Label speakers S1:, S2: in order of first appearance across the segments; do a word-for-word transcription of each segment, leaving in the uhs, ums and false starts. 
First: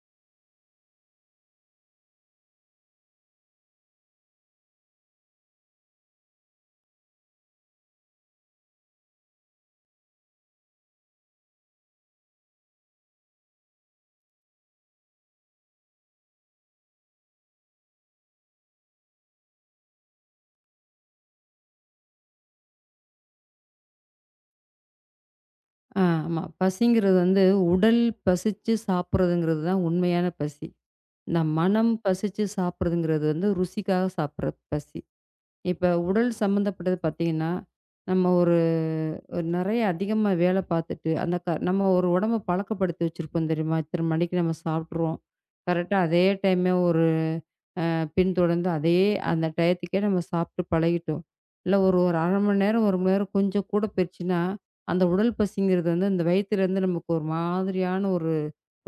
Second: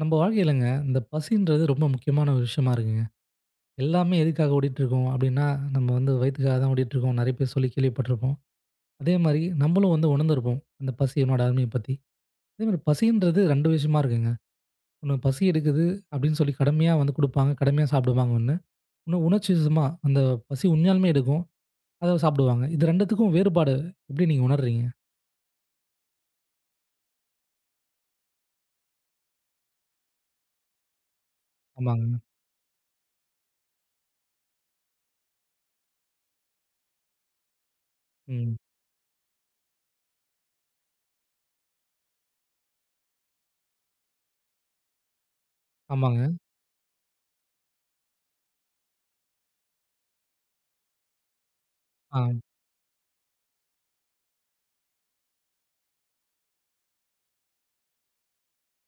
S1: நம்ம வாழ்க்கையிலங்க இந்த பசின்றது ரொம்ப முக்கியமான ஒரு விஷயமா இருக்குங்க. எல்லாமே எதுக்காக ஓடிட்டுருக்கோம் அப்டின்னா, நம்ம வந்து வயித்துக்காக தான் ஓடிட்டுருக்கோம். நெறைய பேர் சொல்லி கேள்விப்பட்டுருப்போம். அதே மாரி நம்மளும் வந்து உணர்ந்திருப்போம். அந்த பசியினோட அருமைய பத்தி. அதே மாரி பசின்றது ரெண்டு விஷயமா இருக்குங்க. ஒண்ணு பசி எடுக்குது அப்டின்னு சொல்லி கடமையா வந்து குடுப்பாங்க. கடமையா சாப்பிடுவாங்க ஒண்ணு. இன்னும் உணர்ச்சி வசமா அந்த பசி உண்மையாலுமே எடுக்கும். அத சாப்பிடுவாங்க. இது 2த்துக்கும் வேறுபாடு எப்டி நீங்க உணர்றீங்க?
S2: ஆ, ஆமா. பசிங்கிறது வந்து உடல் பசிச்சு சாப்பிடுறதுங்கிறது தான் உண்மையான பசி. இந்த மனம்
S1: ஆமாங்க.
S2: பசிச்சு சாப்பிடுறதுங்கிறது வந்து ருசிக்காக சாப்பிடுற பசி. இப்ப உடல் சம்மந்தப்பட்டது பார்த்தீங்கன்னா, நம்ம
S1: ம்.
S2: ஒரு நெறைய அதிகமா வேல பார்த்துட்டு, அந்த க நம்ம ஒரு உடம்ப பழக்கப்படுத்தி வச்சிருப்போம் தெரியுமா? இத்தன மணிக்கு நம்ம சாப்பிட்டுருவோம். கரெக்ட்டா அதே
S1: ஆமாங்க.
S2: டைமே ஒரு பின்தொடர்ந்து அதையே அந்த டயத்துக்கே நம்ம சாப்பிட்டு பழகிட்டோம். இல்ல ஒரு ஒரு அரை
S1: ஆ.
S2: மணி நேரம், ஒரு மணி நேரம் கொஞ்சம் கூட போயிருச்சுன்னா, அந்த உடல் பசிங்கிறது வந்து அந்த வயித்துலேருந்து நமக்கு ஒரு மாதிரியான ஒரு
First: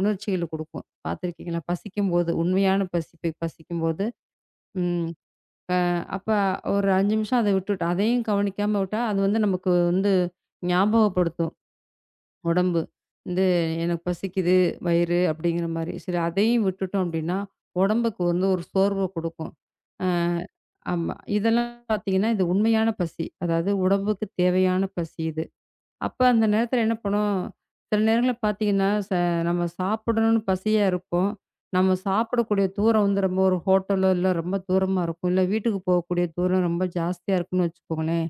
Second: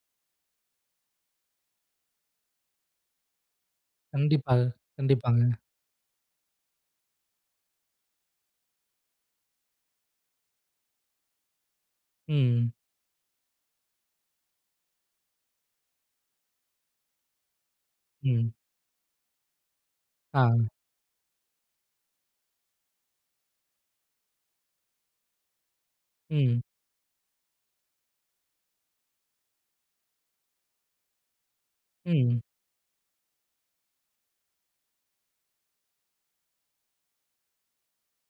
S2: உணர்ச்சிகள குடுக்கும். பார்த்துருக்கீங்களா? பசிக்கும்போது, உண்மையான பசி ப பசிக்கும்போது,
S1: கண்டிப்பாக.
S2: ம்
S1: கண்டிப்பாங்க.
S2: அப்ப ஒரு ஐந்து நிமிஷம் அத விட்டுட்டு அதையும் கவனிக்காம விட்டா, அது வந்து நமக்கு வந்து ஞாபகப்படுத்தும்.
S1: ம்.
S2: உடம்பு வந்து எனக்கு பசிக்குது வயிறு அப்படிங்கிற மாதிரி சரி அதையும் விட்டுட்டோம் அப்படின்னா உடம்புக்கு வந்து
S1: ம்.
S2: ஒரு சோர்வை கொடுக்கும். அஹ்
S1: ஆ.
S2: ஆமா இதெல்லாம் பார்த்தீங்கன்னா இது உண்மையான பசி அதாவது உடம்புக்கு தேவையான பசி இது. அப்போ அந்த
S1: ம்.
S2: நேரத்தில் என்ன பண்ணோம்? சில நேரங்களில் பார்த்தீங்கன்னா, ச நம்ம சாப்பிடணும்னு பசியாக இருப்போம். நம்ம
S1: ம்.
S2: சாப்பிடக்கூடிய தூரம் வந்து ரொம்ப ஒரு ஹோட்டலோ இல்லை ரொம்ப தூரமாக இருக்கும், இல்லை வீட்டுக்கு போகக்கூடிய தூரம் ரொம்ப ஜாஸ்தியாக இருக்குன்னு வச்சுக்கோங்களேன்.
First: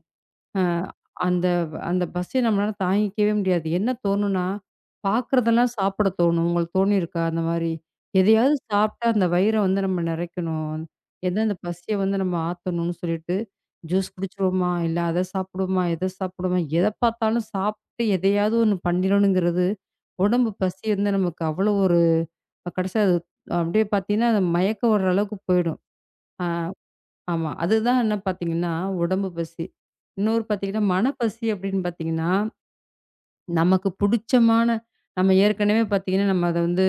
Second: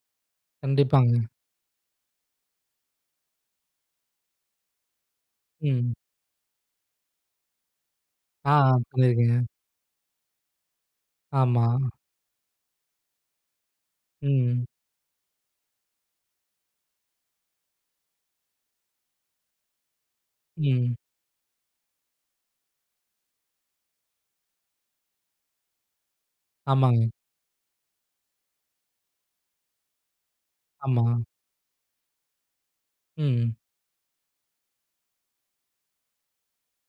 S2: அ
S1: கண்டிப்பாங்க.
S2: அந்த அந்த பஸ்ஸ நம்மளால தாங்கிக்கவே முடியாது. என்ன தோணும்னா, பார்க்குறதெல்லாம்
S1: ம்.
S2: சாப்பிட தோணும். உங்களுக்கு தோணியிருக்கா அந்த மாரி?
S1: ஆ,
S2: எதையாவது சாப்பிட்டா அந்த
S1: பண்ணியிருக்கேங்க.
S2: வயிற வந்து நம்ம நெறைக்கணும். எத அந்த
S1: ஆமா.
S2: பசிய வந்து நம்ம ஆத்தணும்னு சொல்லிட்டு, ஜூஸ்
S1: ம்.
S2: குடிச்சிருவோமா, இல்ல அத சாப்பிடுவோமா, இத சாப்பிடுவோமா, எத பார்த்தாலும் சாப்பிட்டு எதையாவது ஒண்ணு பண்ணிடணுங்கிறது, உடம்பு பசி
S1: ம்.
S2: வந்து நமக்கு அவ்வளோ ஒரு கடைசியா அது அப்படியே பார்த்தீங்கன்னா, மயக்கம் வர அளவுக்கு போயிடும். அ
S1: ஆமாங்க.
S2: ஆமா. அதுதான் என்ன பார்த்தீங்கன்னா, உடம்பு பசி. இன்னொரு பார்த்தீங்கன்னா,
S1: ஆமா.
S2: மனப்பசி அப்படின்னு பார்த்தீங்கன்னா,
S1: ம்.
S2: நமக்கு புடிச்சமான நம்ம ஏற்கனவே பார்த்தீங்கன்னா, நம்ம அத வந்து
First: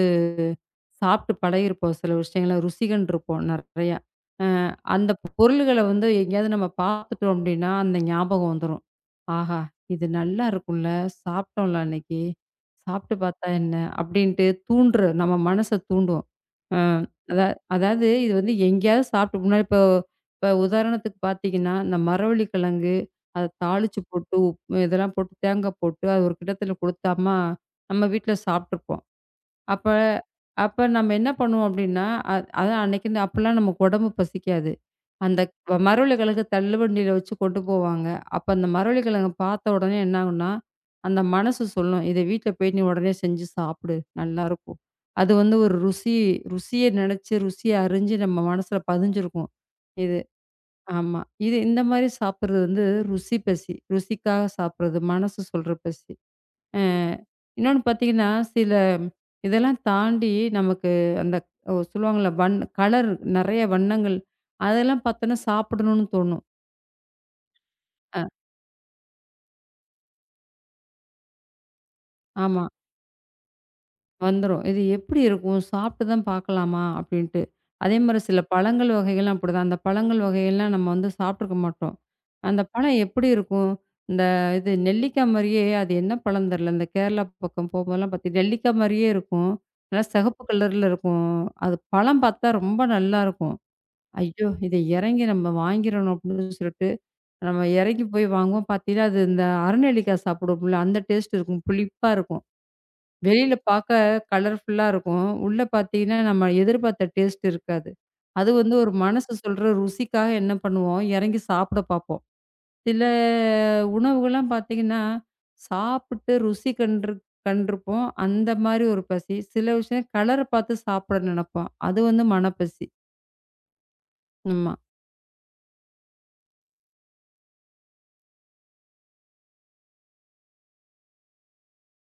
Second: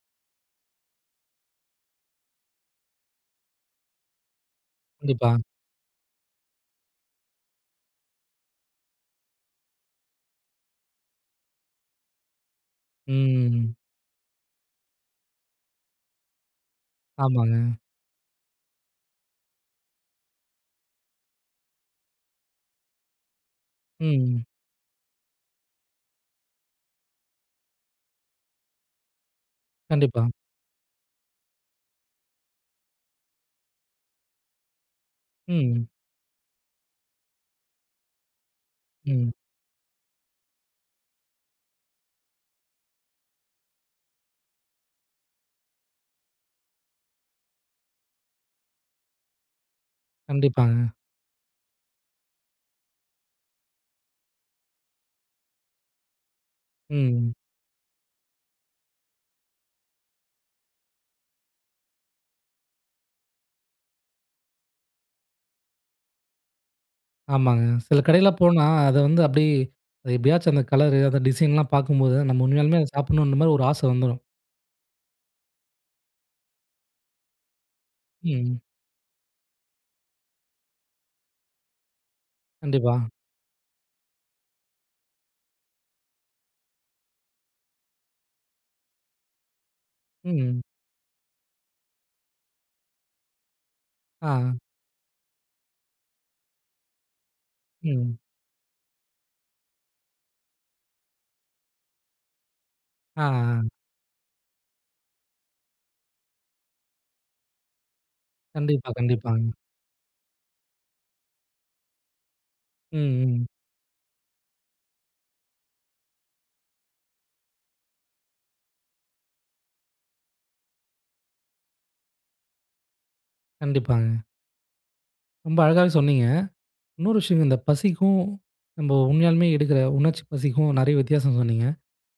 S2: சாப்ட்டு பழகியிருப்போம். சில விஷயங்கள ருசிகண்டிருப்போம் நெறையா. அ அந்த
S1: கண்டிப்பா.
S2: பொருள்கள வந்து எங்கேயாவது நம்ம பார்த்துட்டோம் அப்டின்னா, அந்த ஞாபகம் வந்துரும். ஆஹா! இது நல்லா இருக்கும்ல, சாப்ட்டோம்ல அன்னைக்கு. சாப்ட்டு பார்த்தா என்ன?
S1: ம்.
S2: அப்டின்ட்டு தூண்டுற நம்ம மனச தூண்டும். அ அதா
S1: ஆமாங்க.
S2: அதாவது இது வந்து எங்கேயாவது சாப்ட்டு முன்னாடி இப்போ இப்போ உதாரணத்துக்கு பார்த்தீங்கன்னா, இந்த மரவள்ளிக்கிழங்கு அத தாளிச்சு போட்டு,
S1: ம்.
S2: உப்பு இதெல்லாம் போட்டு தேங்காய் போட்டு, அது ஒரு கிண்ணத்துல குடுத்தாம்மா, நம்ம வீட்ல சாப்ட்டுருப்போம். அப்ப
S1: கண்டிப்பா.
S2: அப்ப நம்ம என்ன பண்ணுவோம் அப்டின்னா, அ அதான் அன்னைக்கு அப்பலாம் நமக்கு உடம்பு பசிக்காது. அந்த
S1: ம்.
S2: மரவள்ளி கிழங்கு தள்ளுவண்டியில வச்சு கொண்டு போவாங்க. அப்ப அந்த மரவள்ளி கிழங்க
S1: ம்.
S2: பார்த்த உடனே என்ன ஆகும்னா, அந்த மனசு சொல்லும், "இத வீட்ல போய் நீ உடனே செஞ்சு சாப்பிடு. நல்லாருக்கும்." அது வந்து ஒரு ருசி ருசிய நெனச்சு, ருசிய அறிஞ்சு நம்ம மனசுல பதிஞ்சிருக்கும். இது
S1: கண்டிப்பாங்க.
S2: ஆமா. இது இந்த மாரி சாப்பிடுறது வந்து ருசி பசி. ருசிக்காக சாப்பிடுறது. மனசு சொல்ற பசி. அ
S1: ம்.
S2: இன்னொன்னு பார்த்தீங்கன்னா, சில இதெல்லாம் தாண்டி நமக்கு அந்த ஒ சொல்லுவாங்கல்ல, வண் கலர் நெறைய வண்ணங்கள் அதெல்லாம் பார்த்தோன்னா சாப்பிடணும்னு தோணும்.
S1: ஆமாங்க. சில
S2: அ
S1: கடைலாம் போனா, அத வந்து அப்படியே அது எப்படியாச்சும் அந்த கலரு, அந்த டிசைன்லாம் பார்க்கும்போது, நம்ம
S2: ஆமா.
S1: உண்மையாலுமே அத சாப்பிடணுன்ற மாரி ஒரு ஆச வந்துரும்.
S2: வந்துரும். இது எப்படி இருக்கும்? சாப்பிட்டு தான் பார்க்கலாமா? அப்படின்ட்டு. அதே மாரி சில
S1: ம்.
S2: பழங்கள் வகைகள்லாம் அப்படிதான். அந்த பழங்கள் வகையெல்லாம் நம்ம வந்து சாப்பிட்டுருக்க மாட்டோம். அந்த
S1: கண்டிப்பா.
S2: பழம் எப்படி இருக்கும்? இந்த இது நெல்லிக்கா மாரியே அது என்ன பழம்னு தெரியல. இந்த கேரளா பக்கம் போம்போதெல்லாம் பார்த்தீங்கன்னா, நெல்லிக்கா மாரியே இருக்கும். நல்லா சிகப்பு
S1: ம்.
S2: கலர்ல இருக்கும். அது பழம் பார்த்தா ரொம்ப நல்லாருக்கும்.
S1: ஆ.
S2: ஐயோ! இத இறங்கி நம்ம வாங்கிறணும் அப்படின்னு சொல்லிட்டு, நம்ம இறங்கி
S1: ம்.
S2: போய் வாங்குவோம். பார்த்தீங்கன்னா, அது இந்த அரநெல்லிக்காய் சாப்பிடுவோம்ல, அந்த டேஸ்ட் இருக்கும். புளிப்பா இருக்கும்.
S1: ஆ,
S2: வெளியில
S1: ஆ.
S2: பாக்க கலர்ஃபுல்லா இருக்கும். உள்ள பாத்தீங்கன்னா, நம்ம எதிர்பார்த்த டேஸ்ட் இருக்காது. அது வந்து ஒரு
S1: கண்டிப்பா,
S2: மனசு
S1: கண்டிப்பாங்க.
S2: சொல்ற ருசிக்காக என்ன பண்ணுவோம், இறங்கி சாப்பிட பாப்போம்.
S1: ம்,
S2: சில
S1: ம்.
S2: உணவுகள்லாம் பாத்தீங்கன்னா, சாப்பிட்டு ருசி கன்று கண்டிருப்போம். அந்த மாரி ஒரு பசி. சில விஷயம் கலர பாத்து சாப்பிட நினைப்போம். அது வந்து மனப்பசி.
S1: கண்டிப்பாங்க.
S2: ஆமா,
S1: ரொம்ப அழகாவே சொன்னீங்க. இன்னொரு விஷயம் இந்த பசிக்கும், நம்ம உண்மையாலுமே எடுக்கிற உணர்ச்சி பசிக்கும் நெறைய வித்தியாசம் சொன்னீங்க.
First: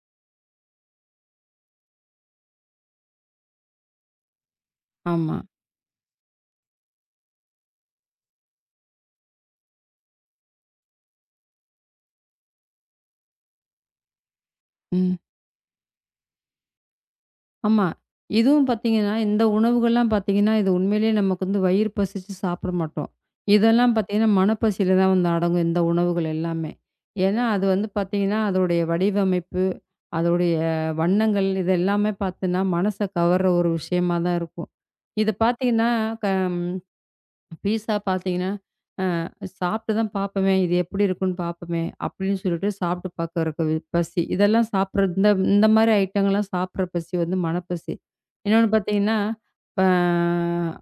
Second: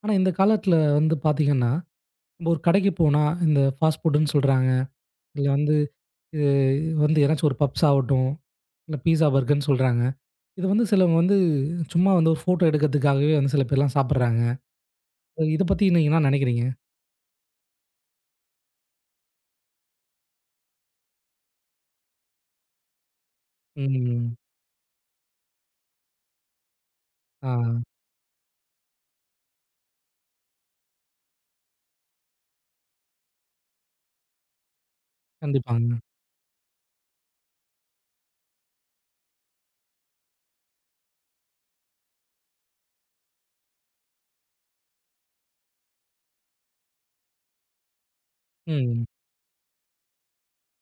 S1: ஆனா, இந்த காலத்தில வந்து பார்த்தீங்கன்னா, நம்ம ஒரு கடைக்கு போனா, இந்த ஃபாஸ்ட் ஃபுட்டுன்னு சொல்றாங்க.
S2: ஆமா.
S1: இல்ல வந்து இது வந்து ஏதாச்சும் ஒரு பப்ஸ் ஆகட்டும், இல்ல பீஸா, பர்கர்ன்னு சொல்றாங்க. இது வந்து சிலவங்க வந்து சும்மா வந்து ஒரு ஃபோட்டோ எடுக்கிறதுக்காகவே வந்து சில பேர்லாம் சாப்பிடுறாங்க.
S2: ம்.
S1: இத பத்தி நீங்க என்ன நெனைக்கிறீங்க?
S2: ஆமா. இதுவும் பார்த்தீங்கன்னா, இந்த உணவுகள்லாம் பார்த்தீங்கன்னா, இது உண்மையிலேயே நமக்கு வந்து வயிறு பசிச்சு சாப்பிட மாட்டோம். இதெல்லாம் பார்த்தீங்கன்னா,
S1: ம்.
S2: மனப்பசியில தான் வந்து அடங்கும் இந்த உணவுகள் எல்லாமே. ஏன்னா,
S1: ஆ
S2: அது வந்து பார்த்தீங்கன்னா, அதோடைய வடிவமைப்பு, அதோடைய வண்ணங்கள் இது எல்லாமே பார்த்தீன்னா, மனச கவர்ற ஒரு விஷயமா தான் இருக்கும். இது பார்த்தீங்கன்னா,
S1: கண்டிப்பாங்க.
S2: க பீஸா பார்த்தீங்கன்னா சாப்பிட்டு தான் பார்ப்போமே, இது எப்படி இருக்குன்னு பார்ப்போமே, அப்படின்னு சொல்லிட்டு சாப்பிட்டு பார்க்கறக்கு பசி. இதெல்லாம் சாப்பிடுறது இந்த இந்த மாரி ஐட்டங்கள்லாம் சாப்பிடுற பசி வந்து மனப்பசி. இன்னொன்னு
S1: ம்.
S2: பார்த்தீங்கன்னா, அ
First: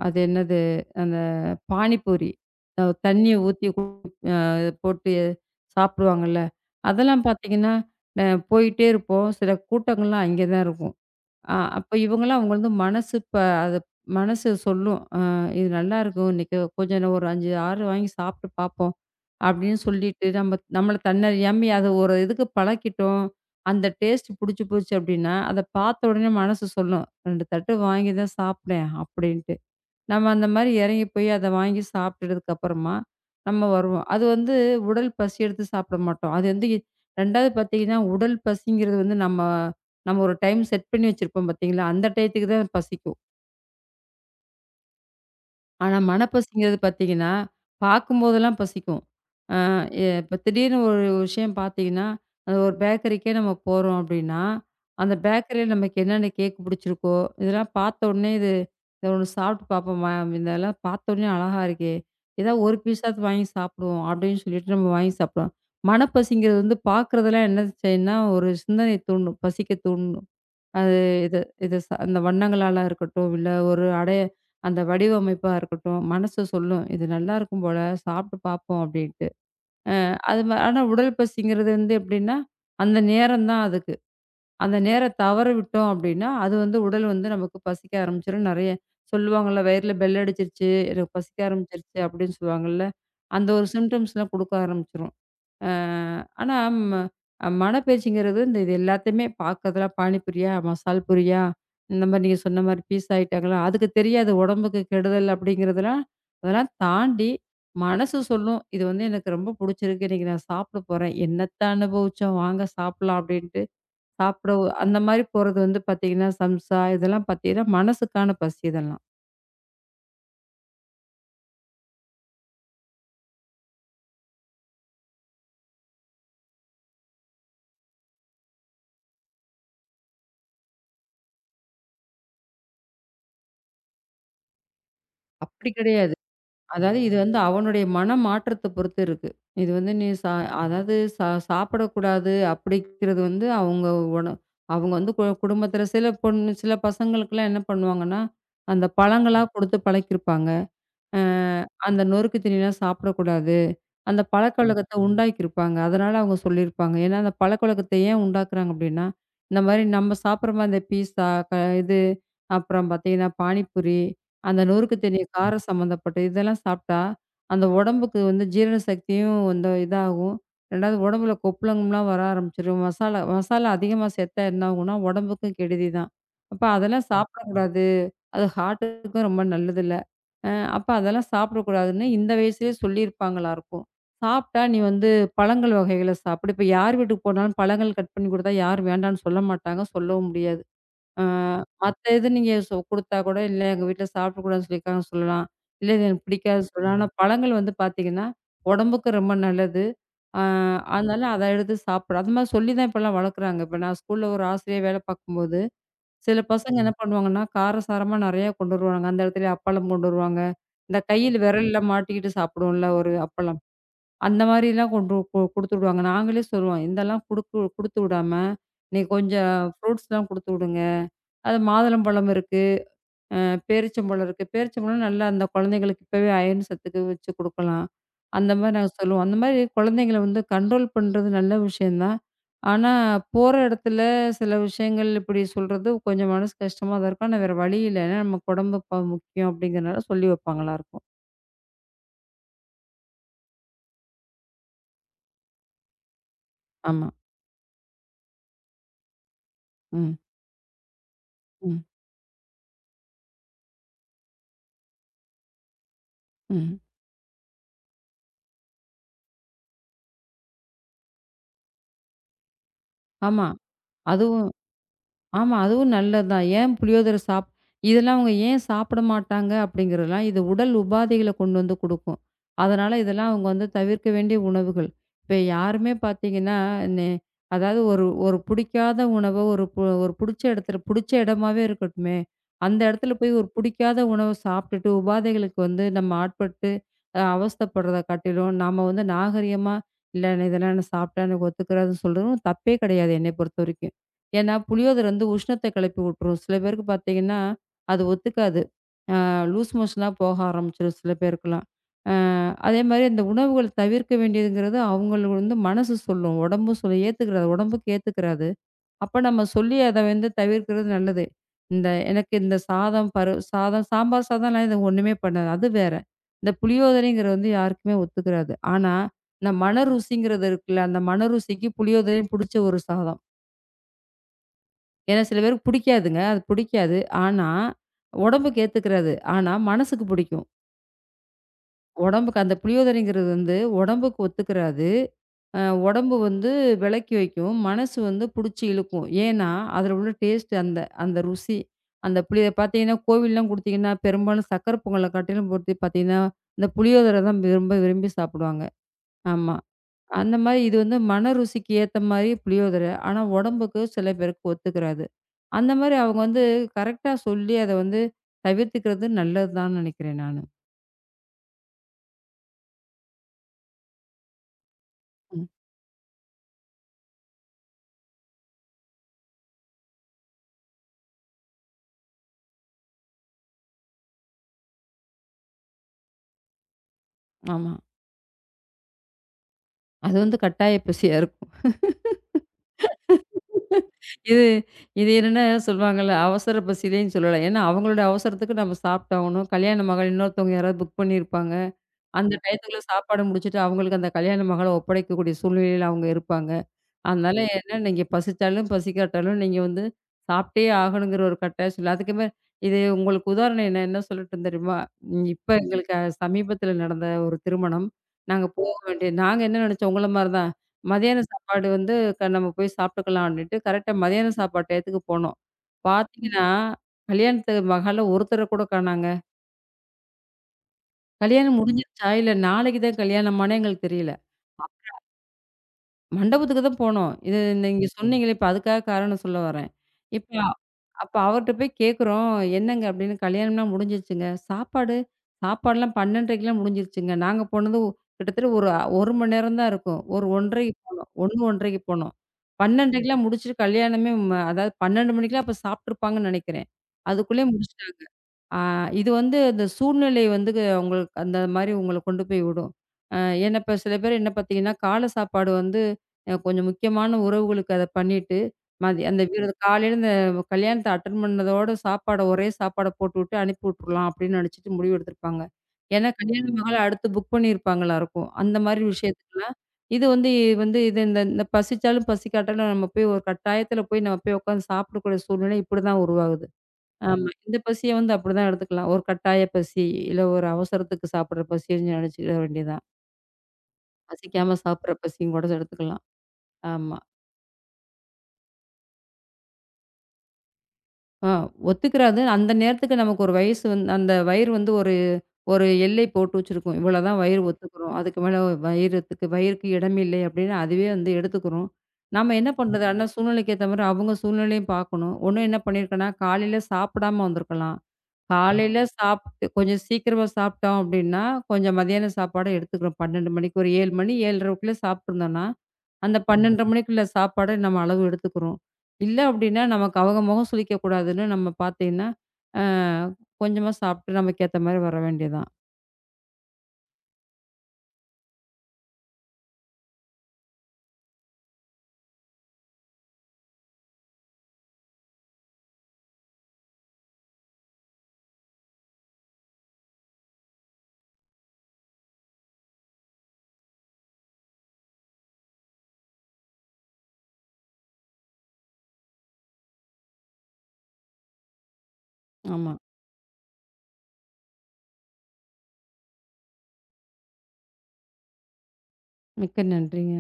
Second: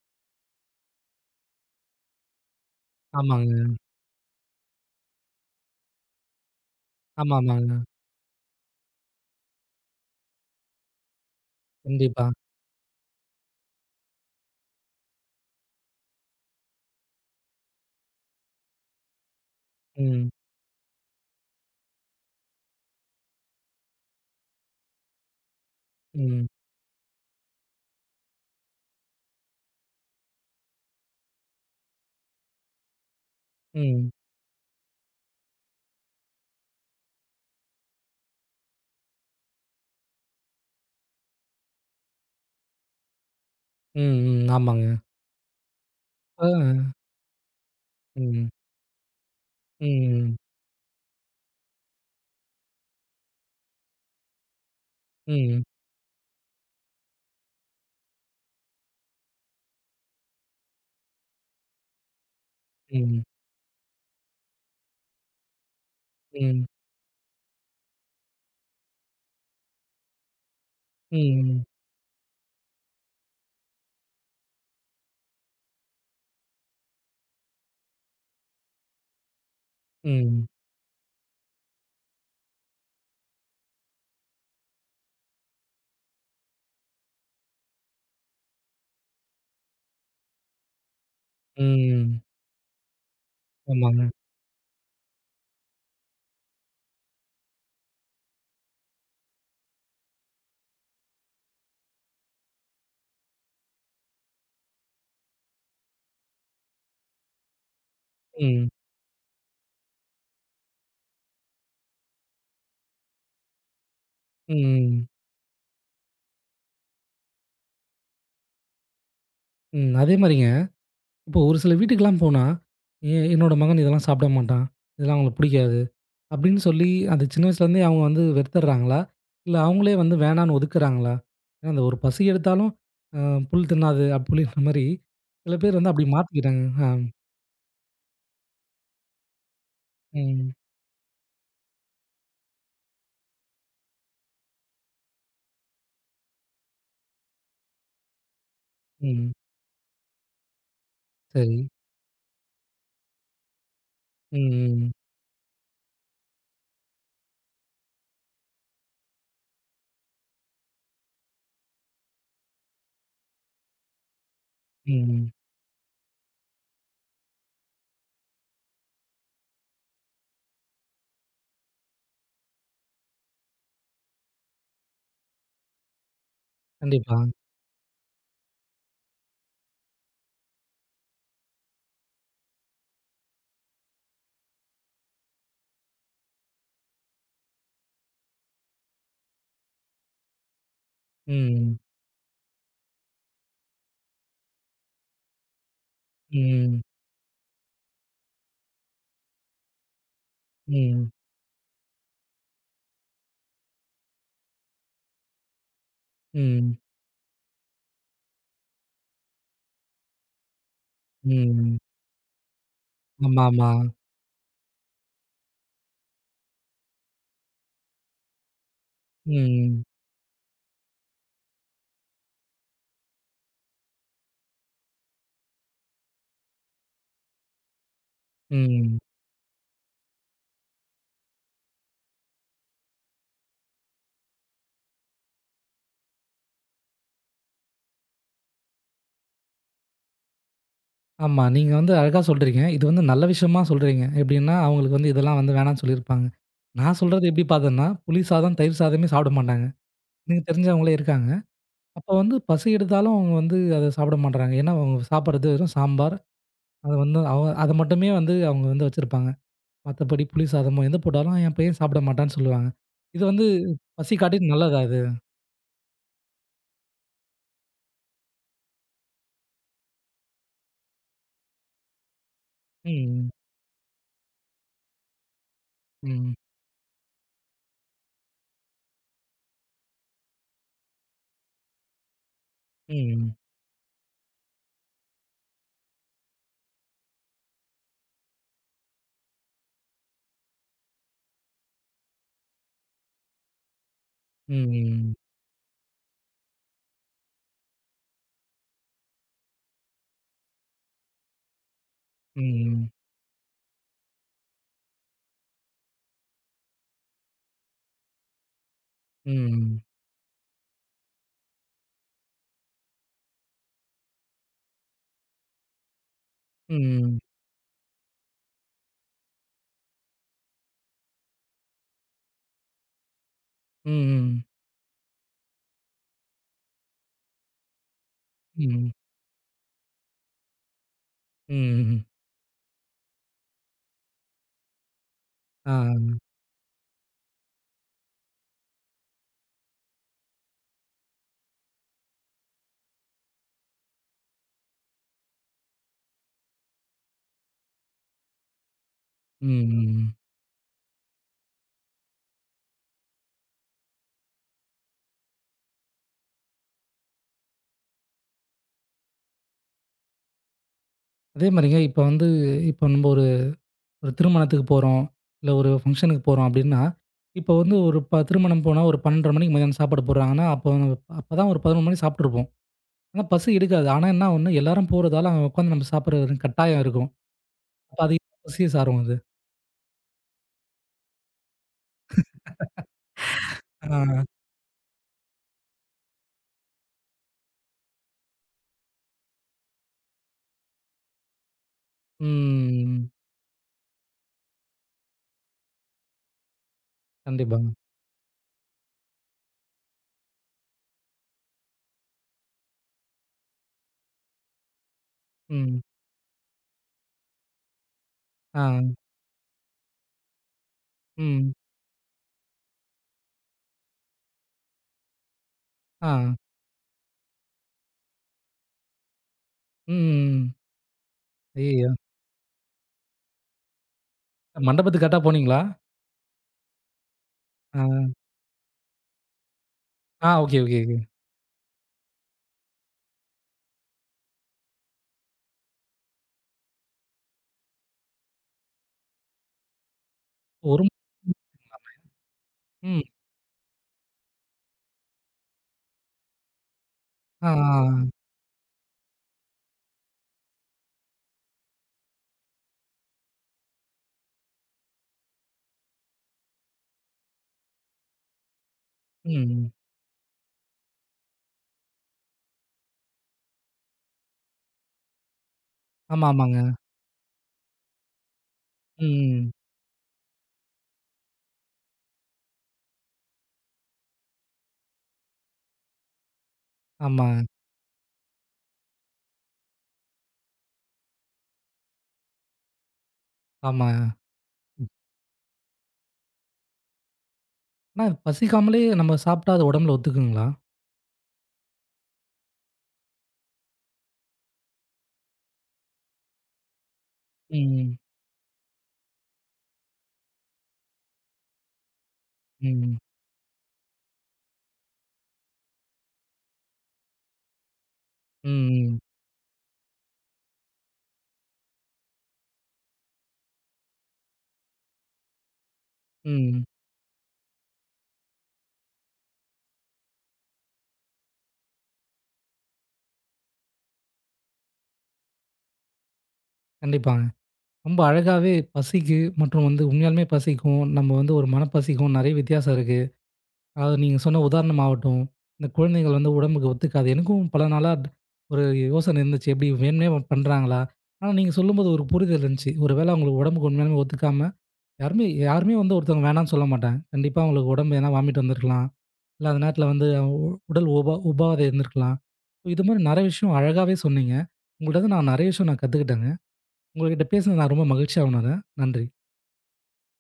S2: அது என்னது அந்த பானிபூரி அ தண்ணிய
S1: ஆமாங்க.
S2: ஊத்தி அ போட்டு சாப்பிடுவாங்கல்ல, அதெல்லாம்
S1: ஆமா,
S2: பார்த்தீங்கன்னா,
S1: ஆமாங்க.
S2: அ போயிட்டே இருப்போம். சில கூட்டங்கள்லாம் அங்கே தான் இருக்கும். ஆ அப்ப
S1: கண்டிப்பா.
S2: இவங்கலாம் அவங்க வந்து மனசு ப அது மனசு சொல்லும். அ இது நல்லாருக்கும். இன்னைக்கு கொஞ்சம் ந- ஒரு ஐந்து, ஆறு வாங்கி சாப்பிட்டு பார்ப்போம். அப்படின்னு சொல்லிட்டு
S1: ம்.
S2: நம்ம நம்மள தன்னறியாம அத ஒரு இதுக்கு பழக்கிட்டோம். அந்த டேஸ்ட் புடிச்சு போச்சு அப்படின்னா, அத பார்த்த உடனே
S1: ம்.
S2: மனசு சொல்லும். ரெண்டு தட்டு வாங்கி தான் சாப்பிட்டேன் அப்படின்னு. நம்ம அந்த மாரி இறங்கி போய் அத வாங்கி சாப்பிட்டதுக்கு அப்புறமா, நம்ம வருவோம்.
S1: ம்.
S2: அது வந்து உடல் பசி எடுத்து சாப்பிட மாட்டோம். அது வந்து 2வது பார்த்தீங்கன்னா, உடல் பசிங்கிறது வந்து நம்ம நம்ம ஒரு டைம் செட் பண்ணி வச்சிருப்போம் பார்த்தீங்களா? அந்த டயத்துக்கு தான் பசிக்கும்.
S1: ம். ம். ஆமாங்க.
S2: ஆனா,
S1: ஆ.
S2: மனப்பசிங்கிறது பார்த்தீங்கன்னா,
S1: ம்.
S2: பார்க்கும்போதெல்லாம் பசிக்கும். அ எ இப்ப
S1: ம்.
S2: திடீர்னு ஒரு விஷயம் பார்த்தீங்கன்னா, அது ஒரு பேக்கரிக்கே நம்ம போறோம் அப்படின்னா, அந்த
S1: ம்.
S2: பேக்கரியில நமக்கு என்னென்ன கேக் பிடிச்சிருக்கோ, இதெல்லாம் பார்த்த உடனே இது இத ஒண்ணு சாப்பிட்டு பார்ப்போமா, இதெல்லாம் பார்த்த உடனே அழகா இருக்கே! ஏதாவது ஒரு பீஸாவது
S1: ம்.
S2: வாங்கி சாப்பிடுவோம் அப்படின்னு சொல்லிட்டு நம்ம வாங்கி சாப்பிடுவோம். மனப்பசிங்கிறது
S1: ம்.
S2: வந்து பார்க்குறதெல்லாம் என்ன செய்யும்னா, ஒரு சிந்தனைய தூண்டும். பசிக்க தூண்டும். அது இது
S1: ம்.
S2: இது ச அந்த வண்ணங்களால இருக்கட்டும், இல்ல ஒரு அடைய அந்த வடிவமைப்பா இருக்கட்டும், மனசு சொல்லும். இது நல்லாயிருக்கும் போல, சாப்பிட்டு பார்ப்போம் அப்படின்ட்டு. அது
S1: ம்.
S2: ம ஆனா உடல் பசிங்கிறது வந்து எப்படின்னா, அந்த நேரம் தான் அதுக்கு. அந்த நேரம் தவற விட்டோம் அப்படின்னா, அது வந்து உடல் வந்து நமக்கு பசிக்க ஆரம்பிச்சுரும். நெறைய சொல்லுவாங்கள்ல, "வயிறுல பெல் அடிச்சிருச்சு, எனக்கு பசிக்க ஆரம்பிச்சிருச்சு"
S1: ம்.
S2: அப்படின்னு சொல்லுவாங்கள்ல. அந்த ஒரு
S1: ஆமாங்க.
S2: சிம்ப்டம்ஸ்லாம் குடுக்க ஆரம்பிச்சுரும். அ ஆனா ம மணப்பேச்சுங்கிறது இந்த இது எல்லாத்தையுமே பார்க்கறதெல்லாம் பானிபூரியா, மசால் பூரியா, இந்த மாரி நீங்க சொன்ன மாரி பீஸா ஐட்டங்களா, அதுக்கு தெரியாது உடம்புக்கு கெடுதல் அப்படிங்கிறதெல்லாம், அதெல்லாம் தாண்டி மனசு சொல்லும்.
S1: ம்.
S2: இது வந்து எனக்கு ரொம்ப புடிச்சிருக்கு. இன்னைக்கு நான் சாப்பிட போறேன். என்னத்த அனுபவிச்சோம் வாங்க சாப்பிடலாம் அப்படின்ட்டு சாப்பிட ஒ- அந்த
S1: ம்.
S2: மாரி போறது வந்து பார்த்தீங்கன்னா, சம்சா இதெல்லாம் பார்த்தீங்கன்னா, மனசுக்கான பசி இதெல்லாம்.
S1: ம். அதே மாரிங்க, இப்போ ஒரு சில வீட்டுக்குலாம் போனா, "என் என்னோட மகன் இதெல்லாம் சாப்பிட மாட்டான். இதெல்லாம் அவங்களுக்கு புடிக்காது." அப்படின்னு சொல்லி அந்த சின்ன வயசுலேருந்தே அவங்க வந்து வெறுத்துடுறாங்களா? இல்ல அவங்களே வந்து வேணான்னு ஒதுக்குறாங்களா? ஏன்னா அந்த ஒரு பசி எடுத்தாலும் அ புல் தின்னாது அப்படின்ற மாரி சில
S2: அப்படி
S1: பேர் வந்து அப்படி
S2: கிடையாது.
S1: மாத்திக்கிட்டாங்க. ஆ.
S2: அதாவது இது வந்து அவனுடைய மனமாற்றத்த பொறுத்து இருக்கு. இது வந்து நீ சா
S1: ம்.
S2: அதாவது சா சாப்பிடக்கூடாது அப்படிங்கிறது வந்து அவங்க உண அவங்க வந்து கு குடும்பத்தில சில பொண்ணு சில பசங்களுக்கெல்லாம் என்ன பண்ணுவாங்கன்னா, அந்த
S1: ம்.
S2: பழங்களா ம். குடுத்து பழக்கியிருப்பாங்க. அ
S1: சரி.
S2: அந்த நொறுக்கு தீனிலாம் சாப்பிடக்கூடாது. அந்த ம்.
S1: ம்.
S2: பழக்கவழக்கத்த உண்டாக்கியிருப்பாங்க. அதனால அவங்க சொல்லியிருப்பாங்க. ஏன்னா, அந்த பழக்கவழக்கத்த ஏன் உண்டாக்குறாங்க அப்டின்னா, இந்த மாரி நம்ம சாப்பிடுற மாரி இந்த பீஸா, க இது அப்புறம் பார்த்தீங்கன்னா, பானிபூரி, அந்த நொறுக்கு
S1: ம்.
S2: தீனி
S1: ம்.
S2: ம். காரம் சம்மந்தப்பட்ட இதெல்லாம் சாப்ட்டா, அந்த உடம்புக்கு வந்து ஜீரண சக்தியும் வந்து இதாகும். 2வது உடம்புல கொப்பளம்லாம் வர ஆரம்பிச்சுரும். மசாலா மசாலா அதிகமா சேர்த்தா என்ன ஆகும்னா, உடம்புக்கும் கெடுதி தான். அப்ப அதெல்லாம் ம். ம்.
S1: கண்டிப்பா.
S2: சாப்பிடக்கூடாது. அது ஹார்ட்டுக்கும் ரொம்ப நல்லதில்ல. அ அப்ப அதெல்லாம் சாப்பிடக்கூடாதுன்னு இந்த வயசுலயே சொல்லியிருப்பாங்களா இருக்கும். சாப்பிட்டா நீ வந்து பழங்கள் வகைகள சாப்பிடு. இப்ப யார் வீட்டுக்கு போனாலும் பழங்கள் கட் பண்ணி குடுத்தா யாரும் வேண்டான்னு சொல்ல மாட்டாங்க. சொல்லவும் முடியாது. அ
S1: ம்.
S2: மத்த இது நீங்க சொ குடுத்தா கூட, இல்ல எங்க வீட்ல சாப்பிடக்கூடாதுன்னு சொல்லியிருக்காங்கன்னு சொல்லலாம். இல்ல இது எனக்கு பிடிக்காதுன்னு
S1: ம்.
S2: சொல்லலாம். ஆனா ம். பழங்கள் வந்து பார்த்தீங்கன்னா, உடம்புக்கு ரொம்ப நல்லது. அ
S1: ம்.
S2: அதனால அத எடுத்து சாப்பிடு. அது மாரி சொல்லி தான் இப்பலாம் வளர்க்குறாங்க. இப்ப நான் ஸ்கூல்ல ஒரு ஆசிரியையா வேலை பார்க்கும்போது சில பசங்க
S1: ம்.
S2: ம். என்ன ம். பண்ணுவாங்கன்னா, காரசாரமா நெறையா கொண்டு வருவாங்க. அந்த இடத்துலயே அப்பளம் கொண்டு வருவாங்க. இந்த கையில்
S1: ம்.
S2: விரல்ல மாட்டிக்கிட்டு சாப்பிடுவோம்ல ஒரு அப்பளம்.
S1: ஆமாமா.
S2: அந்த மாரிலாம் கொண்டு கு குடுத்து விடுவாங்க. நாங்களே சொல்லுவோம், இதெல்லாம் குடுக்கு குடுத்து விடாம, நீ கொஞ்சம்
S1: ம்.
S2: ஃப்ரூட்ஸ்லாம் குடுத்து விடுங்க. அது மாதுளம்பழம் இருக்கு. பேரிச்சம்பழம் இருக்கு. பேரிச்சம்பழம் நல்லா அந்த குழந்தைங்களுக்கு இப்பவே அயர்ன் சத்துக்கு வச்சு குடுக்கலாம். அந்த மாரி நாங்க
S1: ம்.
S2: சொல்லுவோம். அந்த மாரி குழந்தைங்கள வந்து கண்ட்ரோல் பண்றது நல்ல விஷயம் தான். ஆனா, போற இடத்துல சில விஷயங்கள் இப்படி சொல்றது கொஞ்சம் மனசு கஷ்டமா தான் இருக்கும். ஆனா வேற வழி இல்ல. ஏன்னா நமக்கு உடம்பு இப்ப முக்கியம் அப்படிங்கிறனால சொல்லி வைப்பாங்களா இருக்கும்.
S1: ஆமா. நீங்க வந்து அழகா சொல்றீங்க. இது வந்து நல்ல விஷயமா சொல்றீங்க. எப்படின்னா, அவங்களுக்கு வந்து இதெல்லாம் வந்து வேணான்னு சொல்லியிருப்பாங்க. நான்
S2: ஆமா.
S1: சொல்றது எப்படி பார்த்தேன்னா, புளி சாதம், தயிர் சாதமே சாப்பிட மாட்டாங்க.
S2: ம்,
S1: எனக்கு தெரிஞ்சவங்களே இருக்காங்க.
S2: ம்,
S1: அப்போ வந்து பசி எடுத்தாலும் அவங்க வந்து அத சாப்பிட மாட்றாங்க. ஏன்னா, அவங்க சாப்பிடுறது வெறும் சாம்பார்,
S2: ம்.
S1: அது வந்து அவ அத மட்டுமே வந்து அவங்க வந்து வச்சிருப்பாங்க. மத்தபடி புளி சாதமோ எது போட்டாலும் என் பையன் சாப்பிட மாட்டான்னு சொல்லுவாங்க. இது வந்து
S2: ஆமா.
S1: பசி காட்டி
S2: அதுவும்
S1: நல்லதா இது?
S2: ஆமா. அதுவும் நல்லதுதான். ஏன் புளியோதரை சாப் இதெல்லாம் அவங்க ஏன் சாப்பிட மாட்டாங்க அப்படிங்கிறதெல்லாம், இது உடல் உபாதைகள கொண்டு வந்து குடுக்கும். அதனால இதெல்லாம்
S1: ம்.
S2: அவங்க வந்து தவிர்க்க வேண்டிய உணவுகள். இப்ப யாருமே
S1: ம்.
S2: பார்த்தீங்கன்னா, நெ அதாவது ஒரு ஒரு புடிக்காத உணவ ஒரு பு ஒரு புடிச்ச இடத்துல புடிச்ச இடமாவே இருக்கட்டுமே, அந்த இடத்துல போய்
S1: ம்.
S2: ஒரு புடிக்காத உணவ சாப்பிட்டுட்டு உபாதைகளுக்கு வந்து நம்ம ஆட்பட்டு அ அவஸ்தைப்படுறத காட்டிலும், நாம வந்து நாகரிகமா, இல்ல இதெல்லாம் நான் சாப்பிட்டா எனக்கு ஒத்துக்கிறாதுன்னு சொல்றதும் தப்பே கிடையாது என்னைய பொறுத்தவரைக்கும். ஏன்னா, புளியோதரை
S1: ம்.
S2: வந்து உஷ்ணத்த கிளப்பி விட்டுரும். சில பேருக்கு பார்த்தீங்கன்னா, அது ஒத்துக்காது. அ லூஸ் மோஷனா போக ஆரம்பிச்சுரும் சில பேருக்குலாம். அ
S1: ம். ம்.
S2: அதேமாரி இந்த உணவுகள் தவிர்க்க வேண்டியதுங்கிறது அவங்களுக்கு வந்து மனசு சொல்லும். உடம்பு சொல்லி ஏத்துக்கிறாது. உடம்புக்கு ஏத்துக்கிறாது. அப்ப நம்ம சொல்லி
S1: ம்.
S2: அத வந்து தவிர்க்கிறது நல்லது. இந்த எனக்கு இந்த சாதம், பரு சாதம், சாம்பார் சாதம்லாம் இது ஒண்ணுமே பண்ணாது. அது வேற. இந்த
S1: ம்.
S2: புளியோதரைங்கிறது வந்து யாருக்குமே ஒத்துக்கிறாது. ஆனா, இந்த மண ருசிங்கிறது இருக்குல்ல, அந்த மண ருசிக்கு புளியோதரையும் புடிச்ச ஒரு சாதம்.
S1: ம்.
S2: ஏன்னா சில பேருக்கு பிடிக்காதுங்க. அது பிடிக்காது. ஆனா, உடம்புக்கு
S1: ம்.
S2: ஏத்துக்கிறாது. ஆனா, மனசுக்கு பிடிக்கும்.
S1: ம்.
S2: உடம்புக்கு அந்த புளியோதரைங்கிறது வந்து உடம்புக்கு ஒத்துக்கிறாது. அ
S1: ஆ.
S2: உடம்பு வந்து விலக்கி வைக்கும். மனசு வந்து புடிச்சு இழுக்கும். ஏன்னா, அதில உள்ள டேஸ்ட் அந்த அந்த ருசி. அந்த புளிய பார்த்தீங்கன்னா, கோவில்லாம் குடுத்தீங்கன்னா, பெரும்பாலும் சக்கரை பொங்கல காட்டிலும் போட்டு பார்த்தீங்கன்னா, இந்த புளியோதரை தான் விரும்ப விரும்பி சாப்பிடுவாங்க. ஆமா.
S1: ம். ம்.
S2: அந்த மாரி இது வந்து மன ருசிக்கு ஏத்த மாரி புளியோதரை. ஆனா, உடம்புக்கு சில பேருக்கு ஒத்துக்கிறாது. அந்த மாரி அவங்க வந்து கரெக்ட்டா சொல்லி அத வந்து தவிர்த்துக்கிறது நல்லதுதான்னு நெனைக்கிறேன் நானு.
S1: அதே மாரிங்க இப்ப வந்து இப்ப நம்ம ஒரு ஒரு திருமணத்துக்கு போறோம்.
S2: ம்.
S1: இல்ல ஒரு ஃபங்ஷனுக்கு போறோம் அப்டின்னா, இப்ப வந்து ஒரு ப திருமணம் போனா ஒரு பன்னிரண்டு முப்பது மணிக்கு மதியானம் சாப்பாடு போடுறாங்கன்னா, அப்ப அப்பதான் ஒரு பதினொன்று மணி சாப்ட்டுருப்போம். ஆனா பசி எடுக்காது. ஆனா என்ன ஒண்ணு எல்லாரும் போறதால அங்க உட்காந்து நம்ம சாப்பிடுறது கட்டாயம் இருக்கும்.
S2: ஆமா.
S1: அப்ப அது பசிய சாரும் அது.
S2: அது வந்து கட்டாய பசியா இருக்கும்.
S1: ஆ.
S2: இது இது என்னன்னா சொல்லுவாங்கல்ல, அவசர பசியிலேன்னு சொல்லலாம். ஏன்னா, அவங்களோட அவசரத்துக்கு நம்ம சாப்பிட்டாகணும். கல்யாண மகள் இன்னொருத்தவங்க யாராவது புக் பண்ணியிருப்பாங்க. அந்த டயத்துக்குள்ள
S1: ம்.
S2: சாப்பாடு முடிச்சுட்டு அவங்களுக்கு அந்த கல்யாண மகள ஒப்படைக்கக்கூடிய சூழ்நிலையில அவங்க இருப்பாங்க. அதனால
S1: கண்டிப்பாங்க.
S2: என்ன நீங்க பசிச்சாலும், பசிக்காட்டாலும் நீங்க வந்து சாப்பிட்டே ஆகணுங்கிற ஒரு கட்டாயம் சொல்ல. அதுக்கு மேல இது உங்களுக்கு உதாரணம் என்ன என்ன சொல்லட்டும் தெரியுமா? ம் இப்ப
S1: ம்.
S2: எங்களுக்கு சமீபத்தில நடந்த ஒரு திருமணம். நாங்க போக
S1: ஆ.
S2: வேண்டிய நாங்க என்ன நெனச்சோம் உங்கள மாரி தான். மதியான
S1: ம்.
S2: சாப்பாடு வந்து க நம்ம போய் சாப்பிட்டுக்கலாம் அப்டின்ட்டு கரெக்ட்டா மதியான சாப்பாடு டயத்துக்கு போனோம்.
S1: ஆ.
S2: பாத்தீங்கன்னா, கல்யாணத்து மகால்ல ஒருத்தர கூட காணாங்க.
S1: ம்.
S2: கல்யாணம்
S1: ஐயய்யோ!
S2: முடிஞ்சிருச்சா? இல்ல நாளைக்கு தான் கல்யாணமான்னே எங்களுக்கு தெரியல.
S1: மண்டபத்துக்கு கரெக்ட்டா போனீங்களா?
S2: மண்டபத்துக்கு தான் போனோம். இது
S1: ஆ.
S2: நீங்க ம். சொன்னீங்களே, இப்ப அதுக்காக காரணம் சொல்ல வரேன்.
S1: ஆ.
S2: இப்ப
S1: ஓகே, ஓகே.
S2: அப்ப அவர்ட்ட போய் கேட்குறோம், "என்னங்க?" அப்படின்னு, "கல்யாணம்லாம் முடிஞ்சிருச்சுங்க." "சாப்பாடு?" "சாப்பாடுலாம் 12:30க்கெல்லாம் முடிஞ்சிருச்சுங்க." நாங்க போனது ஒ- கிட்டத்தட்ட ஒரு 1 மணி நேரம் தான் இருக்கும். ஒரு 1:30க்கு
S1: ஒரு
S2: போனோம். ஒன்று, 1:30க்கு போனோம்.
S1: ம்.
S2: 12:30க்கெல்லாம் முடிச்சுட்டு கல்யாணமே ம அதாவது பன்னிரெண்டு மணிக்கெல்லாம் அப்ப சாப்ட்டுருப்பாங்கன்னு நெனைக்கிறேன். அதுக்குள்ளே
S1: ஆ, ஆ, ஆ.
S2: முடிச்சுட்டாங்க. ஆ இது வந்து அந்த சூழ்நிலை வந்து உங்களுக்கு அந்த மாரி உங்கள கொண்டு போய் விடும். அ ஏன்னா இப்ப சில பேர் என்ன பார்த்தீங்கன்னா, காலை சாப்பாடு வந்து அ கொஞ்சம் முக்கியமான உறவுகளுக்கு அத பண்ணிட்டு, மதி அந்த வீடு
S1: ம்.
S2: காலையில இந்த கல்யாணத்த அட்டெண்ட் பண்ணதோட சாப்பாட ஒரே சாப்பாட போட்டுவிட்டு அனுப்பி விட்டுறலாம் அப்படின்னு நினைச்சுட்டு முடிவு எடுத்திருப்பாங்க. ஏன்னா
S1: ஆமா,
S2: கல்யாண
S1: ஆமாங்க.
S2: மகள அடுத்து புக் பண்ணியிருப்பாங்களா இருக்கும். அந்த மாதிரி
S1: ம்.
S2: விஷயத்துக்குலாம் இது வந்து இது வந்து இது இந்த இந்த பசிச்சாலும் பசிக்காட்டாலும் நம்ம போய் ஒரு கட்டாயத்துல போய் நம்ம போய் உட்காந்து சாப்பிடக்கூடிய சூழ்நிலை இப்படிதான் உருவாகுது.
S1: ஆமா,
S2: ஆமா. இந்த பசிய வந்து அப்படிதான் எடுத்துக்கலாம். ஒரு கட்டாய பசி, இல்ல ஒரு அவசரத்துக்கு சாப்பிடுற பசின்னு நினைச்சுக்க வேண்டியதான்.
S1: ஆமா.
S2: பசிக்காம
S1: ம்.
S2: சாப்பிடுற பசின்னு கூட எடுத்துக்கலாம். ஆமா.
S1: ஆனா பசிக்காமலே நம்ம சாப்பிட்டா அது உடம்புல ஒத்துக்குங்களா?
S2: ஆ ஒத்துக்கிறாது. அந்த நேரத்துக்கு நமக்கு ஒரு வயசு வந்து அந்த வயிறு வந்து ஒரு ஒரு எல்லை போட்டு வச்சிருக்கும். இவ்வளோதான் வயிறு ஒத்துக்கிறோம்.
S1: ம்.
S2: அதுக்கு மேல வயிறத்துக்கு வயிறுக்கு இடமில்லை அப்படின்னு அதுவே வந்து எடுத்துக்கிறோம். நம்ம என்ன பண்றது?
S1: ம்.
S2: ஆனா சூழ்நிலைக்கு ஏத்த மாரி அவங்க சூழ்நிலையும் பார்க்கணும். ஒண்ணும் என்ன பண்ணியிருக்கேன்னா, காலையில சாப்பிடாம வந்திருக்கலாம். காலையில
S1: ம்.
S2: சாப்பிட்டு கொஞ்சம் சீக்கிரமா சாப்பிட்டோம் அப்படின்னா, கொஞ்சம் மதியான சாப்பாட எடுத்துக்கிறோம். பன்னிரெண்டு மணிக்கு ஒரு ஏழு மணி 7:30க்குள்ள சாப்பிட்டுருந்தோம்னா, அந்த
S1: ம்.
S2: பன்னிரெண்டு முப்பது மணிக்குள்ள சாப்பாடு நம்ம அளவு எடுத்துக்கிறோம். இல்ல அப்டின்னா, நமக்கு அவங்க முகம் சுளிக்கக்கூடாதுன்னு நம்ம பார்த்தீங்கன்னா, அ கொஞ்சமா சாப்ட்டு நமக்கு ஏத்த மாரி வர வேண்டியது தான்.
S1: கண்டிப்பாங்க. ரொம்ப அழகாவே பசிக்கு மற்றும் வந்து உண்மையாலுமே பசிக்கும், நம்ம வந்து ஒரு மனப்பசிக்கும் நெறைய வித்தியாசம் இருக்கு. அது நீங்க சொன்ன உதாரணமாகட்டும், இந்த குழந்தைகள் வந்து உடம்புக்கு ஒத்துக்காது. எனக்கும் பல நாளா ஒரு யோசனை இருந்துச்சு. எப்டி வேணும்னே பண்றாங்களா? ஆனா நீங்க சொல்லும்போது ஒரு புரிதல் இருந்துச்சு. ஒரு வேளை அவங்களுக்கு உடம்புக்கு உண்மையாலுமே ஒத்துக்காம யாருமே யாருமே வந்து ஒருத்தவங்க வேணான்னு சொல்ல மாட்டேன். கண்டிப்பா அவங்களுக்கு உடம்பு எதனா வாமிட் வந்திருக்கலாம். இல்ல அந்த நேரத்தில வந்து அவங்க உ உடல் உபா உபாதை இருந்திருக்கலாம். So,
S2: ஆமா.
S1: இது மாரி நெறைய விஷயம் அழகாவே சொன்னீங்க. உங்கள்ட்ட இருந்து நான் நெறைய விஷயம் நான் கத்துக்கிட்டேங்க. உங்ககிட்ட பேசினது நான் ரொம்ப மகிழ்ச்சியா உணர்றேன். நன்றி.
S2: மிக்க நன்றிங்க.